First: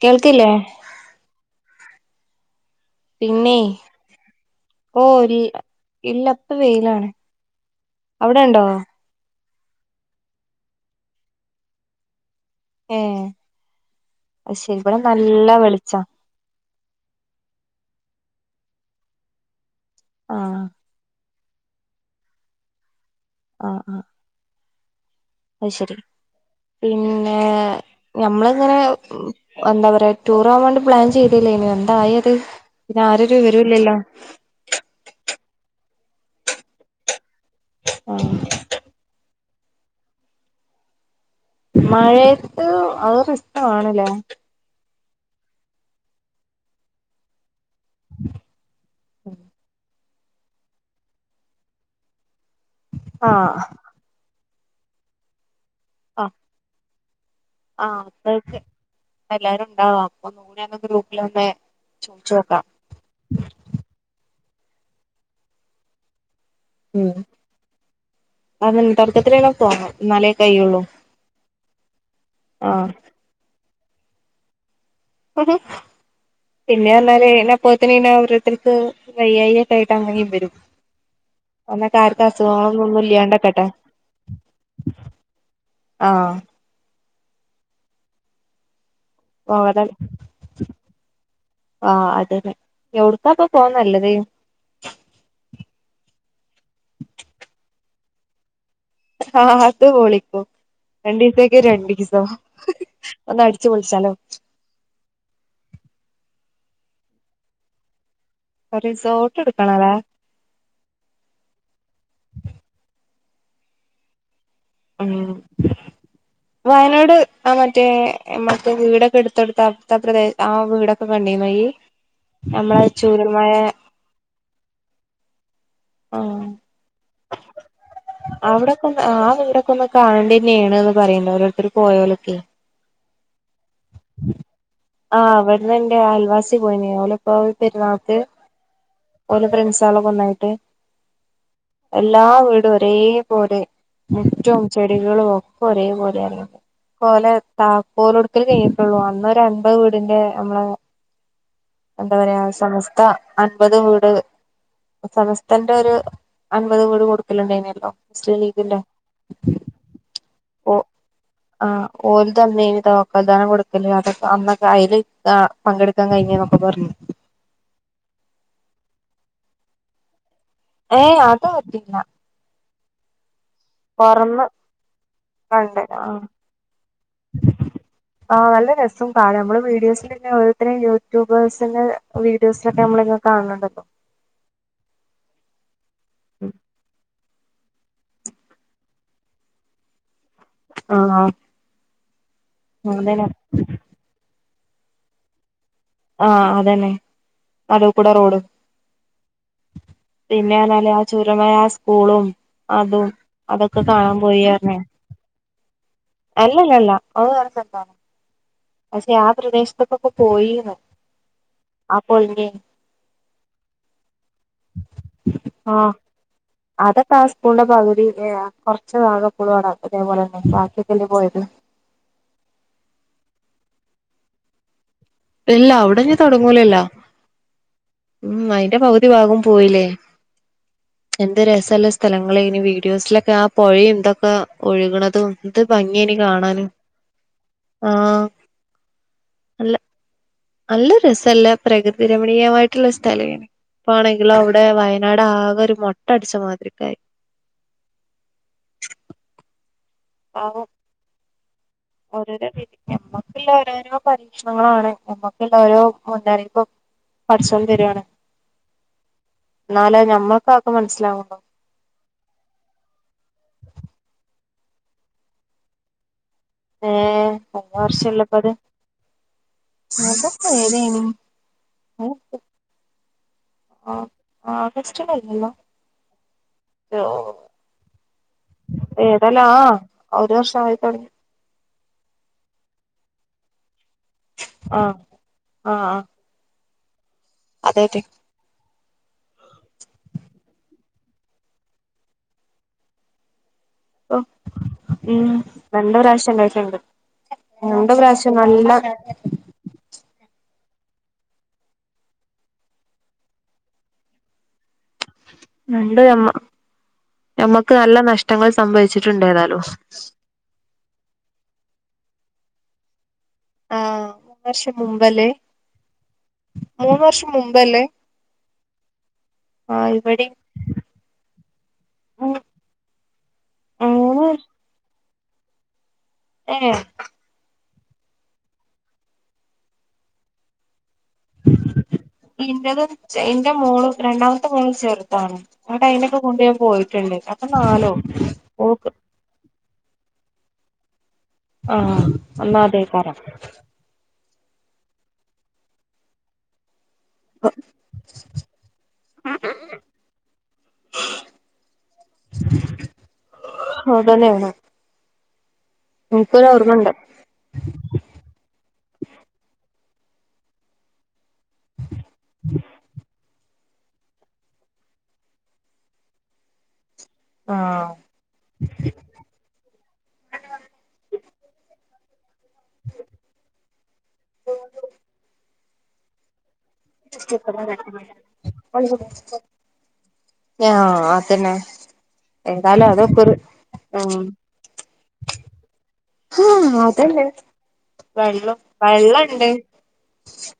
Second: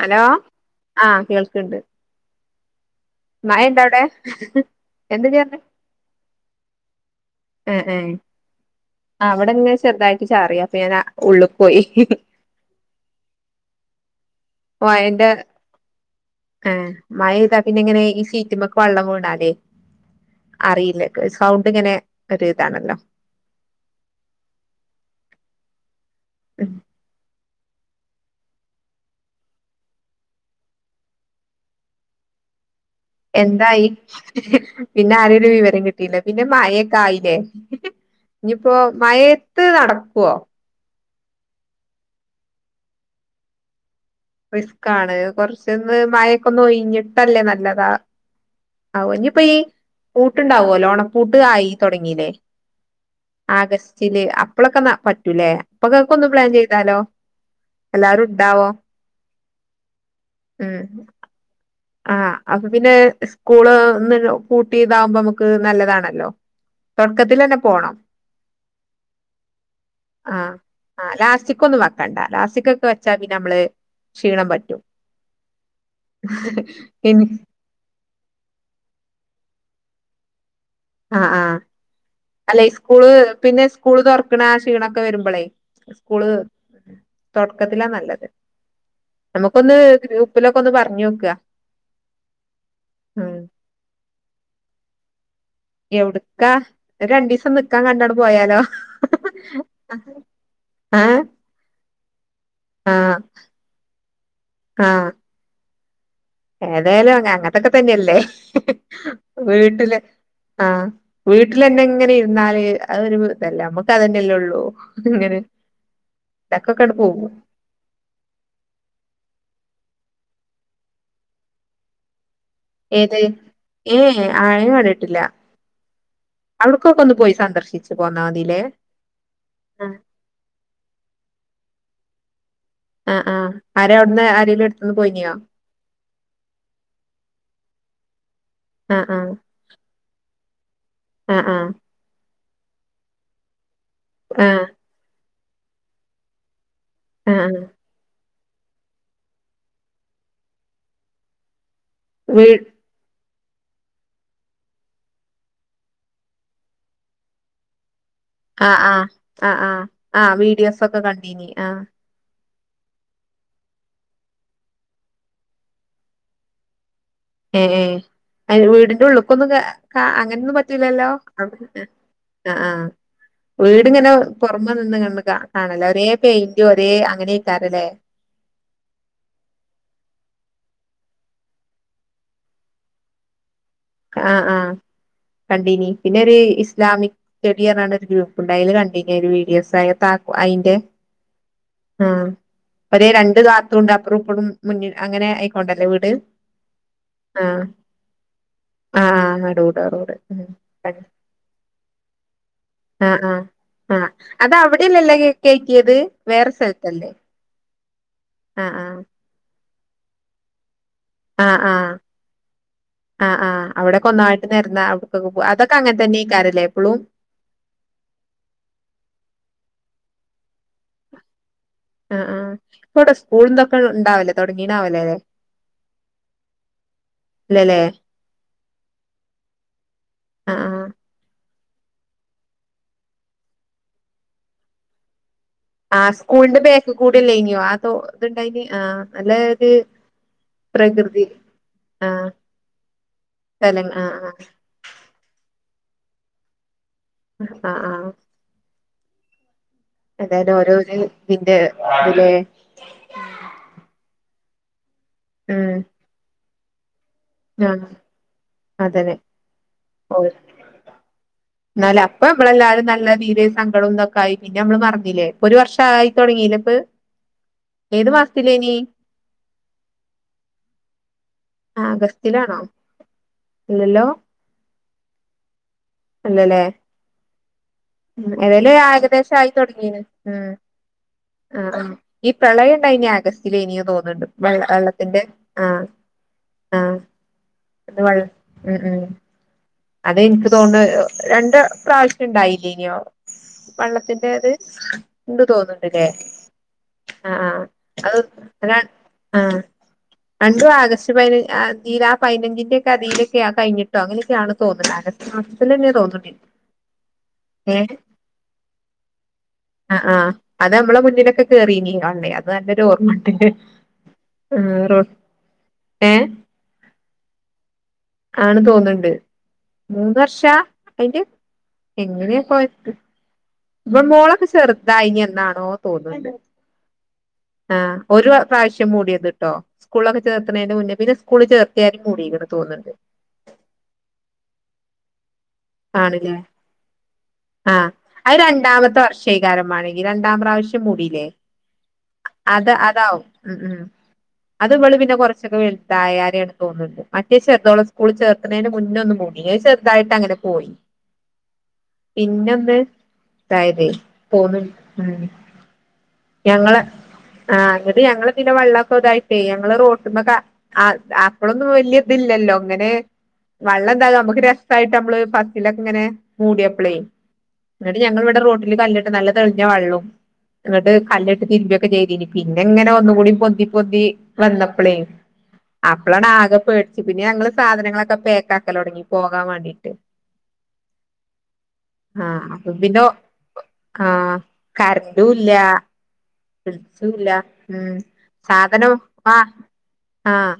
Hello കേൾക്കില്ലേ ആഹ കേൾക്കണ്ട് പിന്നെ മഴ ണ്ട ടെ ഓ എന്താ ഇല്ല ജർഞ്ഞെ ഇല്ല ഇപ്പ വെയിലാണ് എ എ അവിടെ ഉണ്ടോ അ അവിടെെ ചെറുതായിട്ടി ചാറിയ അപ്പൊ ഞാ ഉള്ളക്ക് പോയി ഏ അ ശരിബടെ നല്ല വെളിച്ചാ ആഹ മഴ ഇതാ പിന്നെ ഇങ്ങനെ ഈ സീറ്റിമ്മക്ക് വെള്ളം വീണാലെ ആഹ് അറിയില്ല സൗണ്ട്ങ്ങനെ ഒരു ഇതാണല്ലോ ആ ആ അഹ് ശരി പിന്നെ ഞമ്മളിങ്ങനെ എന്താ പറയാ ടൂർ ആവോണ്ട് പ്ലാൻ ചെയ്തല്ലേ ഇനി എന്തായി അത് എന്തായി പിന്നെ ആര ഒരു വിവരം കിട്ടിയില്ല പിന്നെ മയക്കേ ആയിലേ ആഹ് ഇഞ്പ്പോ മയയത്ത് നടക്വോ മഴയത്ത് അത് റിസ്കാണ്ലെ റിസ്ക്ക ആണ് കൊറച്ചൊന്ന് മഴൊക്കൊ ഒന്ന് ഒഴഞ്ഞിട്ടല്ലേ നല്ലതാ ആ ഇനിയിപ്പോ ഈ പൂട്ടുണ്ടാവ ലോ ഓണപ്പൂട്ട് ആയി തുടങ്ങീല്ലേ ആഹ് ആഗസ്റ്റില് അപ്പഴൊക്കെ പറ്റൂലേ അപ്പ കേക്കൊ ന്ന് പ്ലാൻ ചെയ്താലോ ആ എല്ലാരും അപ്പക്കെ ഉണ്ടാവോ എല്ലാരും ഉണ്ടാവാ അപ്പൊ ങ്ങനെ അങ്ങെ ഗ്രൂപ്പല് ഒന്ന് ആ ചോദിച്ചു നോക്കാം അപ്പൊ പിന്നെ സ്കൂള്ന്ന് കൂട്ടി ഇതാവുമ്പോ നമുക്ക് നല്ലതാണല്ലോ തൊടക്കത്തിലെന്നെ പോണം അത തൊടക്കിതിലെന്നെ പോണം എന്നന്നാലേ കയുള്ളൂ ലാസ്റ്റിക് ഒന്നും വെക്കണ്ട ലാസ്റ്റിക്ക് ഒക്കെ വെച്ചാ പിന്നെ നമ്മള് ക്ഷീണം പറ്റും പിന്നെ പിൻ പറഞ്ഞാല് അയ്ന് അ പോത്തനീനെഓരോരോതാർക്ക് വയ്യായിക്കായിട്ട് അങ്ങനേും വരും ആ ആ അന്നൊക്കെ ആർക്കും അല്ലെ അസുഖങ്ങളൊന്നും ഒന്നും സ്കൂള് പിന്നെ ഇല്ലാണ്ടക്കട്ടെ സ്കൂള് തുറക്കണ ക്ഷീണൊക്കെ വരുമ്പളേ സ്കൂള് ആഹ് തുടക്കത്തിലാ നല്ലത് നമുക്കൊന്ന് ഗ്രൂപ്പിലൊക്കെ ഒന്ന് പറഞ് നോക്ക ആ അതല്ലെ എവിടുക്കാപ്പൊ പോവാ നല്ലത് എവിടക്കാ രണ്ടു ദിവസം നിക്കാൻ കണ്ടങ്ങട്ട് പോയാലോ ആ അത പൊളിക്കും ആഹ് രണ്ടീസങ്കിൽ രണ്ടീസം ആഹ് ഒന്ന് അടിച്ചു പൊളിച്ചാലോ ആഹ് ഏതായാലും അ അങ്ങനത്തൊക്കെ തന്നെയല്ലേ റിസോർട്ട് എടുക്കണല്ലേ വീട്ടില് ആ വീട്ടിൽന്നെ ഇങ്ങനെ ഇരുന്നാല് അതൊരു രസാഅല്ല നമ്മക്ക് അതന്നെയല്ല ഉള്ളൂ ഉം ഇങ്ങനെ ഇടക്കൊക്കെണ്ട് വയനാട് പോകും ആ മറ്റേ മക്ക വീടൊക്കെ എടുത്ത് കൊടുത്താ എടുത്ത് ആ വീടൊക്കെ കണ്ടിനോ ഇയ് ഏത് ഏ ഏ ആഴെ കണ്ടട്ടില്ല ആ സന്ദർശിച്ചു പോന്നാ മതില്ലേ അവിടെക്ക ഒന്ന് ആ വീടൊക്കെ ഒന്ന് കാണേണ്ടത് തന്നെയാണ്ന്ന് പറയുന്നു ഓരോരുത്തരും പോയോലൊക്കെ ആഹ് ആഹ് ആരാ അവിടുന്ന് ആരേലും എടുത്തുന്ന് ആ പോയിനിയോ അവിടന്ന് എന്റെ ആൽവാസി പോയിന് ഓലെപ്പോ പെര്ന്ന ക്ക്‌ ആഹ് ആഹ് ഓല ഫ്രണ്ട്സ് ആള് ഒന്നായിട്ട് ആഹ് എല്ലാ വീട് ഒരേ പോലെ മുറ്റോം ആഹ് ചെടികളും ഒക്കെ ഒരേ പോലെ ആയിരുന്ന് പോലെ ആഹ് ആഹ് താക്കോല് കൊടുക്കല് കഴിഞ്ഞിട്ടുള്ളൂ അന്നൊ ഒരു അൻപത് വീടിന്റെ നമ്മളെ എന്താ പറയാ വീ സമസ്ത അൻപത് വീട് സമസ് തന്റെ ഒരു അൻപത് വീട് കൊടുക്കലുണ്ടേനല്ലോ മുസ്ലിം ലീഗിന്റെ ആഹ് ആഹ് ആഹ് ആഹ് ആഹ് ഓ വീഡിയോസൊക്കെ കണ്ടീനി ആ ആഹ് ഓല് ത്ത മേബി താക്കോൽദാനം കൊടുക്കല് അതൊക്ക എന്നൊക്ക ആ ഏത് ആ പങ്കെടുക്കാൻ കഴിഞ്ഞന്നൊക്കെ പറഞ്ഞു ഏ ഏ അയ്‌ന് വീടിന്റെ ഉള്ളക്കൊന്ന് കേ കാ ആ അങ്ങനൊന്നും പറ്റുലല്ലോ ഏഹ് അത് അവിടനിന്ന് പറ്റില്ല ആ ആ വീടിങ്ങനെ പൊറമെ പുറമെ നിന്ന് കണ്ണ് കാ കാണല്ലേ കണ്ടത് ഒരേ ആഹ് പെയിന്റ് ഒരേ അങ്ങനെക്കരല്ലേ ആ നല്ല രസവും കാണ നമ്മള് വീഡിയോസിൽന്നെ ഇത്രയും യൂട്യൂബേഴ്സിന്റെ വീഡിയോസിലൊക്കെ നമ്മള ഇങ്ങനെ കാണണ്ണ്ട് ആ ആ കണ്ടീനി പിന്നെ ഒരു ഇസ്ലാമിക് സ്സ്റ്റടിപറഞ്ഞോണ്ട് ഒരു ഗ്രൂപ്പ്ണ്ട് അതില് കണ്ടിനി ഒരു വീഡിയോസ് ആല് തക്കോ അയിന്റെ ആഹ് ആ ഒരെ അതന്നെ രണ്ട് താർത്തുണ്ട് അപ്രോ ഇപ്പറും മുന്നിൽ അങ്ങനെ ഏക് കൊണ്ടാല്ലേ വീട് ആഹ് അതന്നെ ആ നടൂക്കൂടെ റോഡും ആ നടൂട റോട് ഉം പിന്നെ പറഞ്ഞാല് ആ [unintelligible] ചുരമായ ആ സ്കൂളും അതും ആ ആ അതൊക്കെ ആ കാണാൻ പോയി അത് പറഞ്ഞേ അവിടെല്ലല്ല കേ കേറ്റിയത് വേറെ അല്ലല്ലല്ല സ്ഥലത്തല്ലേ [unintelligible] പക്ഷെ ആ പ്രദേശത്തൊക്കൊക്കെ പോയിന്ന് പറഞ് അപ്പോ ഇങ്കെ ആ ആ ആവിടെക്കൊന്നായിട്ട് നേരന്ന അവിടക്കൊക്കെ പോ അതൊക്കെ ആഹ് അങ്ങനെ തന്നെ ഇക്കാരല്ലേ ഇപ്പോഴും പിന്നെ ആ കുറച്ച് ഭാകക്കൊളൊള്ളു അവടെ അതേപോലെ തന്നെ ബാക്കിക്കെല്ലേ പോയത് ആ ആ ഇപ്പോ അവിടെ സ്കൂൾഇന്തൊക്കെ ഉണ്ടാവല്ലേ തുടങ്ങീണ്ടാവിലേല്ലേ ഇല്ല അവിട ഞ്ഞി തുടങ്ങൂലല്ലോ ഇല്ലല്ലേ ഉം അയിന്റെ പകുതി ഭാഗം പോയില്ലേ ആഹ് ആഹ് എന്ത് രസ് പല സ്ഥലങ്ങളെ ഇനി വീഡിയോസിലൊക്കെ ആ പൊഴയും ഇതൊക്ക ഒഴുക്ണതും ആ സ്കൂളിന്റെ ബേക്ക് കൂടല്ലാഇഞ്ഞോ ആ തോ ആഹ് ഇത്ണ്ടായിന് ആ നല്ലഒര് നല്ല നല്ല രസല്ലേ ആ പ്രകൃതി രമണീയമായിട്ടുള്ള സ്ഥലെ സ്ഥലം ഇപ്പ ആഹ് ആണെങ്കിലും അവിടെ വയനാട് ആ അകേ ഒരു മൊട്ടടിച്ച മാതിരിക്കായി ആ ആ ഏതായാലും പാവം ഓരോര് ഇതിന്റെ ഇതിലെ ഓരോരോ രീതി നമ്മക്കുള്ള ഓരോരോ പരീക്ഷണങ്ങളാണ് നമ്മക്കുള്ള ഉം ഓരോ മുന്നറിയിപ്പ് പടച്ചോൻ ആഹ് തരുവാണ് അതന്നെ എന്നാല ഞമ്മൾക്കതക്കെ മനസ്സിലാ എന്നാലേ അപ്പൊ നമ്മള് എല്ലാരും നല്ല തില് സങ്കടംന്നൊക്കെ ആയി പിന്നെ നമ്മള് മറന്നില്ലേ ഒരു വർഷ ആയ് ഏ ഒരുവർഷല്ലപ്പ അത് മാസത്തിലേനി അതിപ്പ ഏതനി ആഗസ്റ്റിലാണോ ആ ഇല്ലല്ലോ ആഗസ്റ്റ് ആല്ലാല്ലോ അല്ലല്ലേ ഒരു ഉം ഏതായലും ഒരു ഏകദേശം ആയിത്തൊടങ്ങിയന് ആ ഒരു ഉം വർഷം ആയി തുടങ്ങി ആ ആ ഈ പ്രളയം ഉണ്ടായിനി ആഗസ്റ്റില ഇനി തോന്നുന്നുണ്ട് വെള്ള ആ വെള്ളത്തിന്റെ ആ ആഹ ആ ആ അത് അതായിട്ട് വെള്ള ഉം ഉം അത് എനിക്ക് തോന്നു രണ്ട് പ്രാവശ്യം ഇണ്ടായില്ലേന്യോ വെള്ളത്തിന്റെ ഇത് ഉം ഉണ്ട് രണ്ട് തോന്നുന്നുണ്ടല്ലേ പ്രാവശ്യം ഉണ്ടായിട്ടുണ്ട് ആ രണ്ട് അത് പ്രാവശ്യം നല്ല അത ആ രണ്ടും ആഗസ്റ്റ് പതിന അതിൽ ആ പതിനഞ്ചിന്റെ ഒക്കെ അതിയിലൊക്കെ കഴിഞ്ഞിട്ടോ അങ്ങനെയൊക്കെയാണ് തോന്നില്ല അഗസ്റ്റ് മാസത്തിന്നെയ രണ്ട് നമ്മ തോന്നണ്ടീ നമ്മക്ക് ഏ നല്ല നഷ്ടങ്ങൾ സംഭവിച്ചിട്ടുണ്ട് ഏതാലും ആ ആ് അത് നമ്മളെ മുന്നിലൊക്കെ കേറീനീ അത് നല്ലൊരു ഓർമ്മണ്ട് ആ മൂന്ന് വർഷം ആഹ് റോ മുമ്പ ഏ ആണ് തോന്നണ്ട് ആ മൂന്ന് ഇവിടെയും വർഷാ അതിന്റെ ഉം എങ്ങനെയാ പോയത് മൂന്ന് മോളൊക്കെ ചെറുതായി എന്നാണോ തോന്നുന്നത് ഏ ആ ഒരു പ്രാവശ്യം മൂടിയത് ട്ടോ സ്കൂളൊക്കെ ചേർത്തുന്നാണെനു മുന്നേ സ്കൂളിൽ ചേർത്തിയാരേം മുഡീക്ക്ണ് ഇന്റത് തോന്നുണ്ട്. എന്റെ മോള് രണ്ടാമത്തെ മോള് ചെറുതാണ് എന്നിട്ട് അയിനൊക്കെ ആണല്ലേ കൊണ്ട് ഞാൻ പോയിട്ടുണ്ട് അപ്പൊ ആഹ നാലോ അത് ഓക്ക് രണ്ടാമത്തെ വർഷായ്കാരം മാണെങ്കിൽ രണ്ടാം പ്രാവശ്യ മൂടില്ലേ ആ എന്നാ അത് അതേക്കാരം അതാവും ഉ ഉ അത് നമ്മള് പിന്നെ കുറച്ചൊക്കെ വെൽ തയരെ ആണെന്ന് തോന്നുണ്ട്. മറ്റേ ചെറുോം [unintelligible] സ്കൂള ചേർുന്നതിന് മുന്നേ ഒന്ന് മൂടി ചെറുതായിട്ട്ങ്ങനെ പോയി പിന്നൊന്ന് അതായതെ അതന്നെയാണ് പോന്ന ഉം എനിക്കൊരു ഞങ്ങളെ ഓർമ്മണ്ട് ആ എന്നിട്ട് ഞങ്ങൾ വെ ള്ളം തായിട്ടേ ഞങ്ങള് റോട്ടന്ന് അ അപ്പളൊന്നും വലിയ ഇതില്ലല്ലോ അങ്ങനെ വെള്ളം ന്താകും നമുക്ക് രസായിട്ട് നമ്മള് ഫസ്റ്റിലൊക്കെ ഇങ്ങനെ മൂടിയപ്പളേും ആഹ് എന്നങ്ങിട്ട് ഞങ്ങൾിവിടെ റോട്ടിൽ കല്ലി ട്ട് നല്ല തെളിഞ്ഞ വെള്ളവും എന്നിട്ട് കല്ലിട്ട് തിരുമ്പി ചെയ്തിന് പിന്നെ ഇങ്ങനെ ഒന്നുകൂടി പൊന്തി പൊന്തി വന്നപ്പളെ അപ്പളാണ് ആകെ പേടിച്ചു പിന്നെ ഞങ്ങള്ൾ ആഹ് സാധനങ്ങളൊക്കെ പേക്ക് ആക്കലൊ ടങ്ങി പോകാൻ വേണ്ടിട്ട് ആഹ അതന്നെ ആഹ അപ്പൊ ഏതായാലും പിന്നെ ഒ അതൊക്കെ ഒരു ഉം ആഹ കറണ്ടുംലാ ആഹ് അതന്നെ ചുംല്ല മ് വെള്ളം സാധനം ആ വെള്ളണ്ട് ആഹ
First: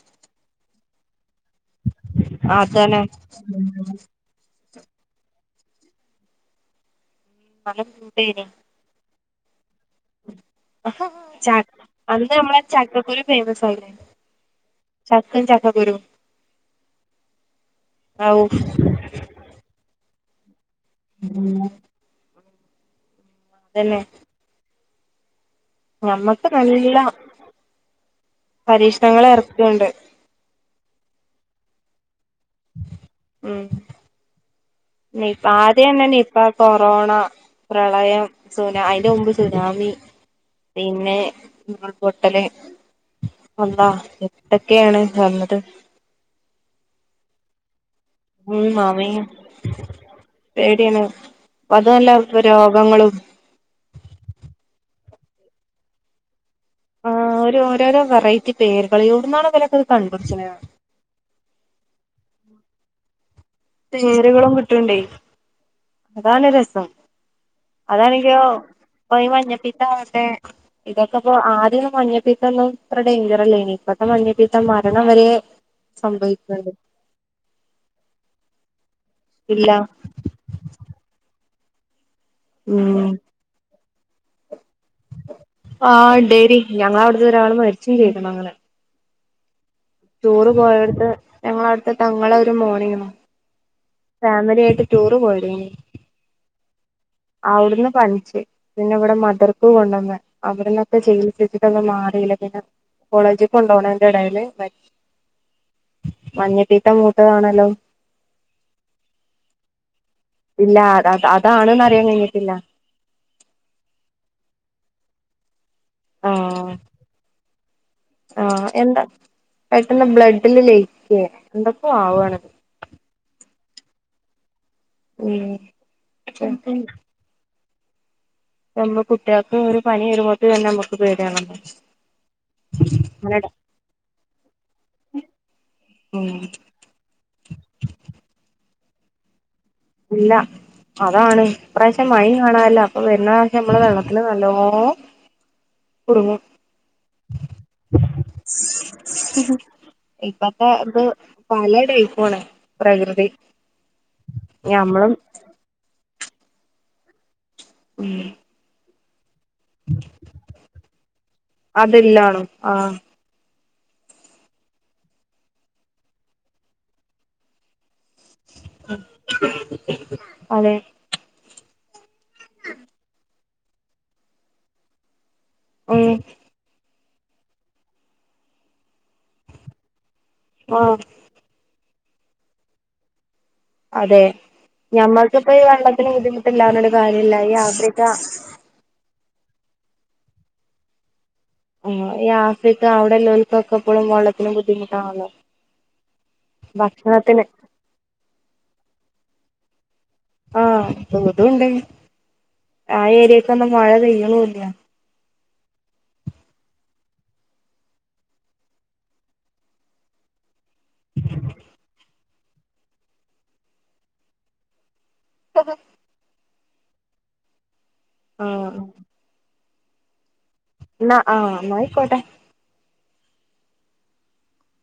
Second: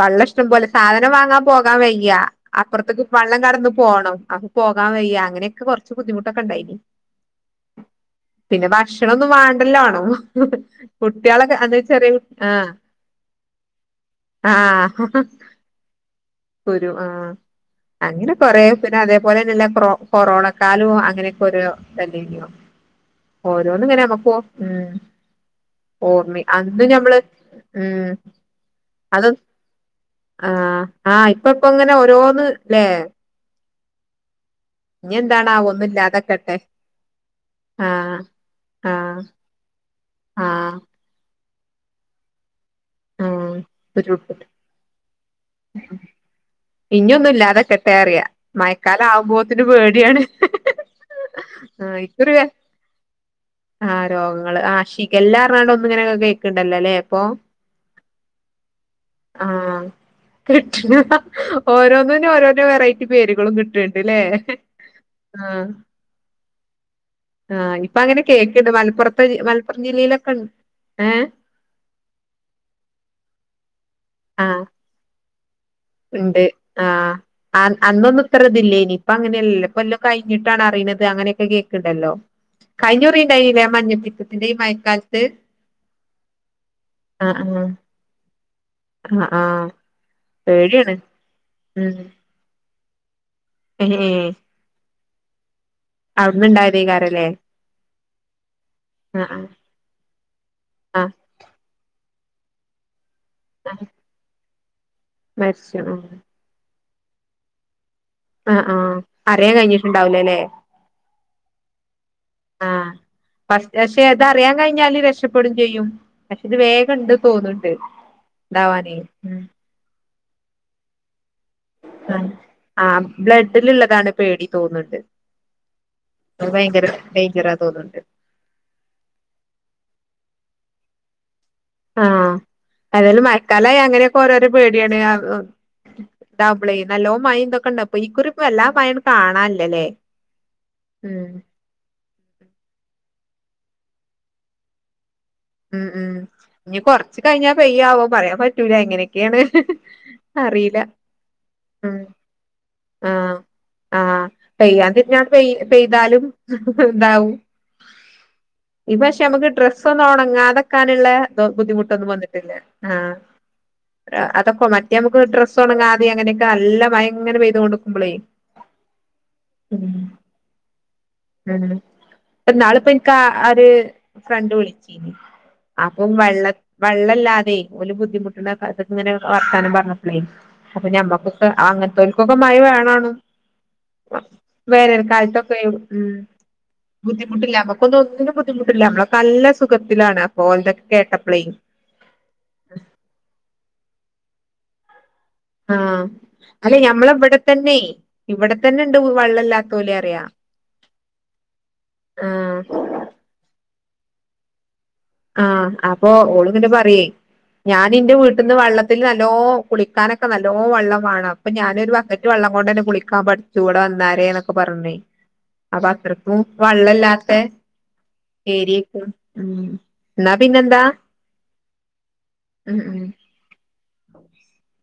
വള്ള ശ് പോലെ സാധനം വാങ്ങാൻ പോകാൻ വയ്യാ അതന്നെ അപ്പുറത്തേക്ക് വെള്ളം കടന്നു പോണം പോകാൻ വയ്യ അങ്ങനെയൊക്കെ കുറച്ച് ബുദ്ധിമുട്ടൊക്കെ ഉണ്ടായിന് [unintelligible] ഭക്ഷണ ഒന്ന് വാണ്ടല്ല ആണും ച കുട്ടികളൊക്കെ അന്ന് ചെറിയ അന്ന് ആ നമ്മളെ ചക്കക്കുരു ഫേമസ് ആയില്ലേ ആ ഹ ഹ ചക്കയും ചക്കക്കുരുവും കുരു ആ അങ്ങനെകൊർ ഔ കൊറ പിന്നെ അതേപോലെ തന്നെ കൊറോണക്കാലോ അങ്ങനെയൊക്കെ ഒഓോ ഇ തന്നോ അതന്നെ ഓരോന്നുംങ്ങനമുക്കും മ് ഓർമ്മി ഞമ്മക്ക് അന്ന് നല്ല ഞമ്മള് ഉം പരീക്ഷണങ്ങൾ അതും ഇറക്കുന്നുണ്ട് ആ ആഹ് ഇപ്പ ഇപ്പ ഇങ്ങനെ ഓരോന്ന്ല്ലേ ഉം ഇപ്പ എന്താണാവോ ഒന്നും ആദ്യം തന്നെ ഇപ്പ ഇല്ലാതെക്കട്ടെ കൊറോണ ആഹ് പ്രളയം സുന അയിറെ ആഹ് മുമ്പ് സുനാമി ആഹ് പിന്നെ നിങ്ങൾ പൊട്ടലെ ആഹ് വന്നാ ഉരുൾപൊട്ട് എന്തൊക്കെയാണ് വന്നത് ഇനൊന്നും ഇല്ലാതെക്കെട്ടെറിയാ ഉം മയക്കാലം മാമിം ആകുമ്പോത്തിന് പേടിയാണ് പേടിയാണ് അതുമല്ല രോഗങ്ങളും ആഹ രോഗങ്ങള് ആ ഷിഗ ല്ലാറിഞ്ഞാണ്ട് ഒന്ന ഇങ്ങനെൊക്കെ കേക്കണ്ടല്ലോ അല്ലേ ആ അപ്പൊ ഒരു ഓരോരോ വെറൈറ്റി പേരുകൾ ആ എവിടുന്നാണ് ഇവലൊക്കെ ഇത് കണ്ടുപിടിച്ച്ണെ [unintelligible] ഓരോന്ന് രോരോ വറൈറ്റി പേര് രുകളും കിട്ടുംണ്ടേ ആഹ് അതാണ് രസം ആഹ് ഇപ്പൊ അങ്ങനെ അതാണെങ്കോ കേക്ക്ണ്ട് മലപ്പുറത്തെ ഇ മഞ്ഞപ്പീത്ത മലപ്പുറം ആവട്ടെ ജില്ലയിലൊക്കെ ഇതൊക്കെ ഏഹ് ഇപ്പോ ആദ്യം മഞ്ഞപ്പീ ഇന്നും ഇത്ര ഡേഞ്ചർ അല്ലേ ഇനി ഇപ്പഴത്തെ മഞ്ഞപ്പീത്തംമാരണം വരെ ഉണ്ട് സംഭവിക്ക്ണ്ട് ആ് അന്നൊന്നും ഇത്രതില്ലേ ഇനി അപ്പൊ അങ്ങനെയല്ല ഇല്ല ഇപ്പ എല്ലോം കഴിഞ്ഞിട്ടാണ് അറിയുന്നത് അങ്ങനെയൊക്കെ കേൾക്കണ്ടല്ലോ. ഉം കൈഞ്ഞുറി ണ്ടായില്ലേ മഞ്ഞപ്പിത്തത്തിന്റെ ഈ മഴക്കാലത്ത് ആ ണ്ടേനി ഞങ്ങളെ വട്ന്നൊരാള് മരിച്ചും ചെയ്തീ ണങ്ങനെ ആ ആ ടൂർ പോയോട്തെ ഞങ്ങളട്ത്തെ തങ്ങളൊരു മോനെയ്ന്നു ഫാമില്യായിട്ട് ടൂർ പോയതേനു അവ്ട്ന്ന്ണ്ടായതേക്കാരല്ലേ അവ്ട്ന്ന് പനിച്ച് പിന്നെ വടെ ആഹ് മദർക്ക് കൊണ്ടന്ന് അവ്ട്ന്നൊക്കെ ആഹ് ചികിത്സിച്ചിട്ടൊന്നും മാറില്ല പിന്നെ കോളേജ്ക്ക് കൊണ്ടോണേന്റെടേല് മര് മര്ച്ച്ണ് ന്റെ മൂത്തതാണല്ലോ ആ ആ അറിയാൻ കഴിഞ് ഇല്ല അത അതാണ്ന്നറിയാൻ കൈഞ്ഞിട്ടില്ല പ പക്ഷെ അതറിയാൻ കഴിഞ്ഞാല് രക്ഷപ്പെടും ചെയ്യും പക്ഷെ ഇത് ആഹ് വേഗം ണ്ട് തോന്ന് ണ്ട് ണ്ടാവാനേ ഉം തില് ലൈക്കെ ആ ആ ബ്ലഡ് ഡില്ള്ളതാണ് പേടി തോന്ന്ണ്ട് ഉം ഭയങ്കര ഡൈഞ്ചറാ തോന്ന്ണ്ട് നമ്മ കുട്ട്യാൾക്ക് ഒരു പനി വരുമ്പോത്തിനെന്നെ മ്മക്ക് പേട്യാണ്ലോ ആഹ് ഏത്യാലും മയക്കാലായി അങ്ങനെക്കൊരോരോ പേടിയാണ് അ അ ഉം ഡബിൾ നല്ലോം മയി തൊക്കെണ്ടപ്പൊ ഇക്കുറി പ്പ വല്ലാ മഴണ്ട് കാണാ ല്ല അതാണ് പ്രാശ്യം മയിം കാണാല്ല അപ്പൊ വേ ന്നാ നമ്മളെ വെള്ളത്തില് നല്ലോം ഉം ഉം ഞ് കൊർച്ച് കഴിഞ്ഞാ പെയ്യാവോ പറിയാൻ പറ്റൂല എങ്ങനെക്കെണ് ഇപ്പത്തെ ത് പല ടൈപ്പുഅണ് പ്രകൃതി ആഹ് ആഹ് പെയ്യാൻ ഞമ്മളും തിര്ഞാൽ പെയ് പെയ്താലും ന്താവും ഉം ഈ പക്ഷെ മ്മക്ക് ഡ്രസ്സൊന്നും ഉണങ്ങാതെക്കാന്ള്ള ബുദ്ധിമുട്ടൊന്നും വന്നിട്ടില്ല. ആഹ് അതൊക്കെ മറ്റേ മ്മക്ക് ഡ്രസ്സ് ഉണങ്ങാതെ അങ്ങനൊക്കെ നല്ല മയങ്ങനെ പെയ്തോണ്ട്ക്കും മ്പളേ ഉം അതെ എഹ് ന്നാള്പ്പോ ഇന്ക്കാ ഒര് ഫ്രണ്ട് വിൾച്ചീനി ഉം അപ്പം വെള്ള വെള്ളല്ലാതെ ഓല് ബുദ്ധിമുട്ടണ കഥ ങ്ങനെ വർത്താനം പർഞ്ഞപ്പളേ അപ്പൊ ആഹ് ഞമ്മക്കൊക്കെ അങ്ങൻത്തോൽക്കൊക്കെ മഴ വേണാണും അതെ വേറൊരു ഞമ്മൾക്കിപ്പ കാൽത്തൊക്കെ ഈ ഉം വെള്ളത്തിന് ബുദ്ധിമുട്ടില്ലാഞ്ഞിട്ട് കാര്യല്ല ഈ ബുദ്ധിമുട്ടില്ല ആഫ്രിക്ക നമ്മക്ക്തോന്നിനും ബുദ്ധിമുട്ടില്ല നമ്മലൊക്കെ തല്ല സുഖത്തിലാണ് അപ്പോ ഓൽതൊക്കെ കേട്ട ആ ഈ ആഫ്രിക്ക അവ്ടെ ള്ളോൽക്കൊക്കെപ്പളും വള്ളത്തിന് ബുദ്ധിമുട്ടാണല്ലോ ആഹ് അല്ലെ ഞമ്മള ഭക്ഷണത്തിന് വടെത്തന്നെ ഇവിടെത്തന്നെണ്ട് വള്ളല്ലാത്തോൽ ആഹ് തുംതുണ്ട് ആഹ് ആ ഏരിയേക്കൊന്നും മഴ പെയ്യ് ണുല്ല ആഹ് അപ്പൊ ഓള് പിന്നെ പറ്യേ ഞാൻ ഇന്റെ വീട്ട്ന്ന് വെള്ളത്തിൽ നല്ലോം കുളിക്കാനൊക്കെ നല്ലോം ഓവള്ളം വാണം പ്പൊ ഞാനൊരു ബക്കറ്റ് വള്ളം കൊണ്ടെന്നെ കുളിക്കാൻ പഠിച്ചു വടെ വന്നാരേ ന്നൊക്കെ പറഞ്ഞ് അപ്പൊ അത്രക്കുംവെള്ളല്ലാത്ത ആഹ് ഏരിയക്കെ ക്കും അങ്ങനെ പിന്നെന്താ എന്നാ ആഹ് എന്നായിക്കോട്ടെ ഉം ഉം [inaudible]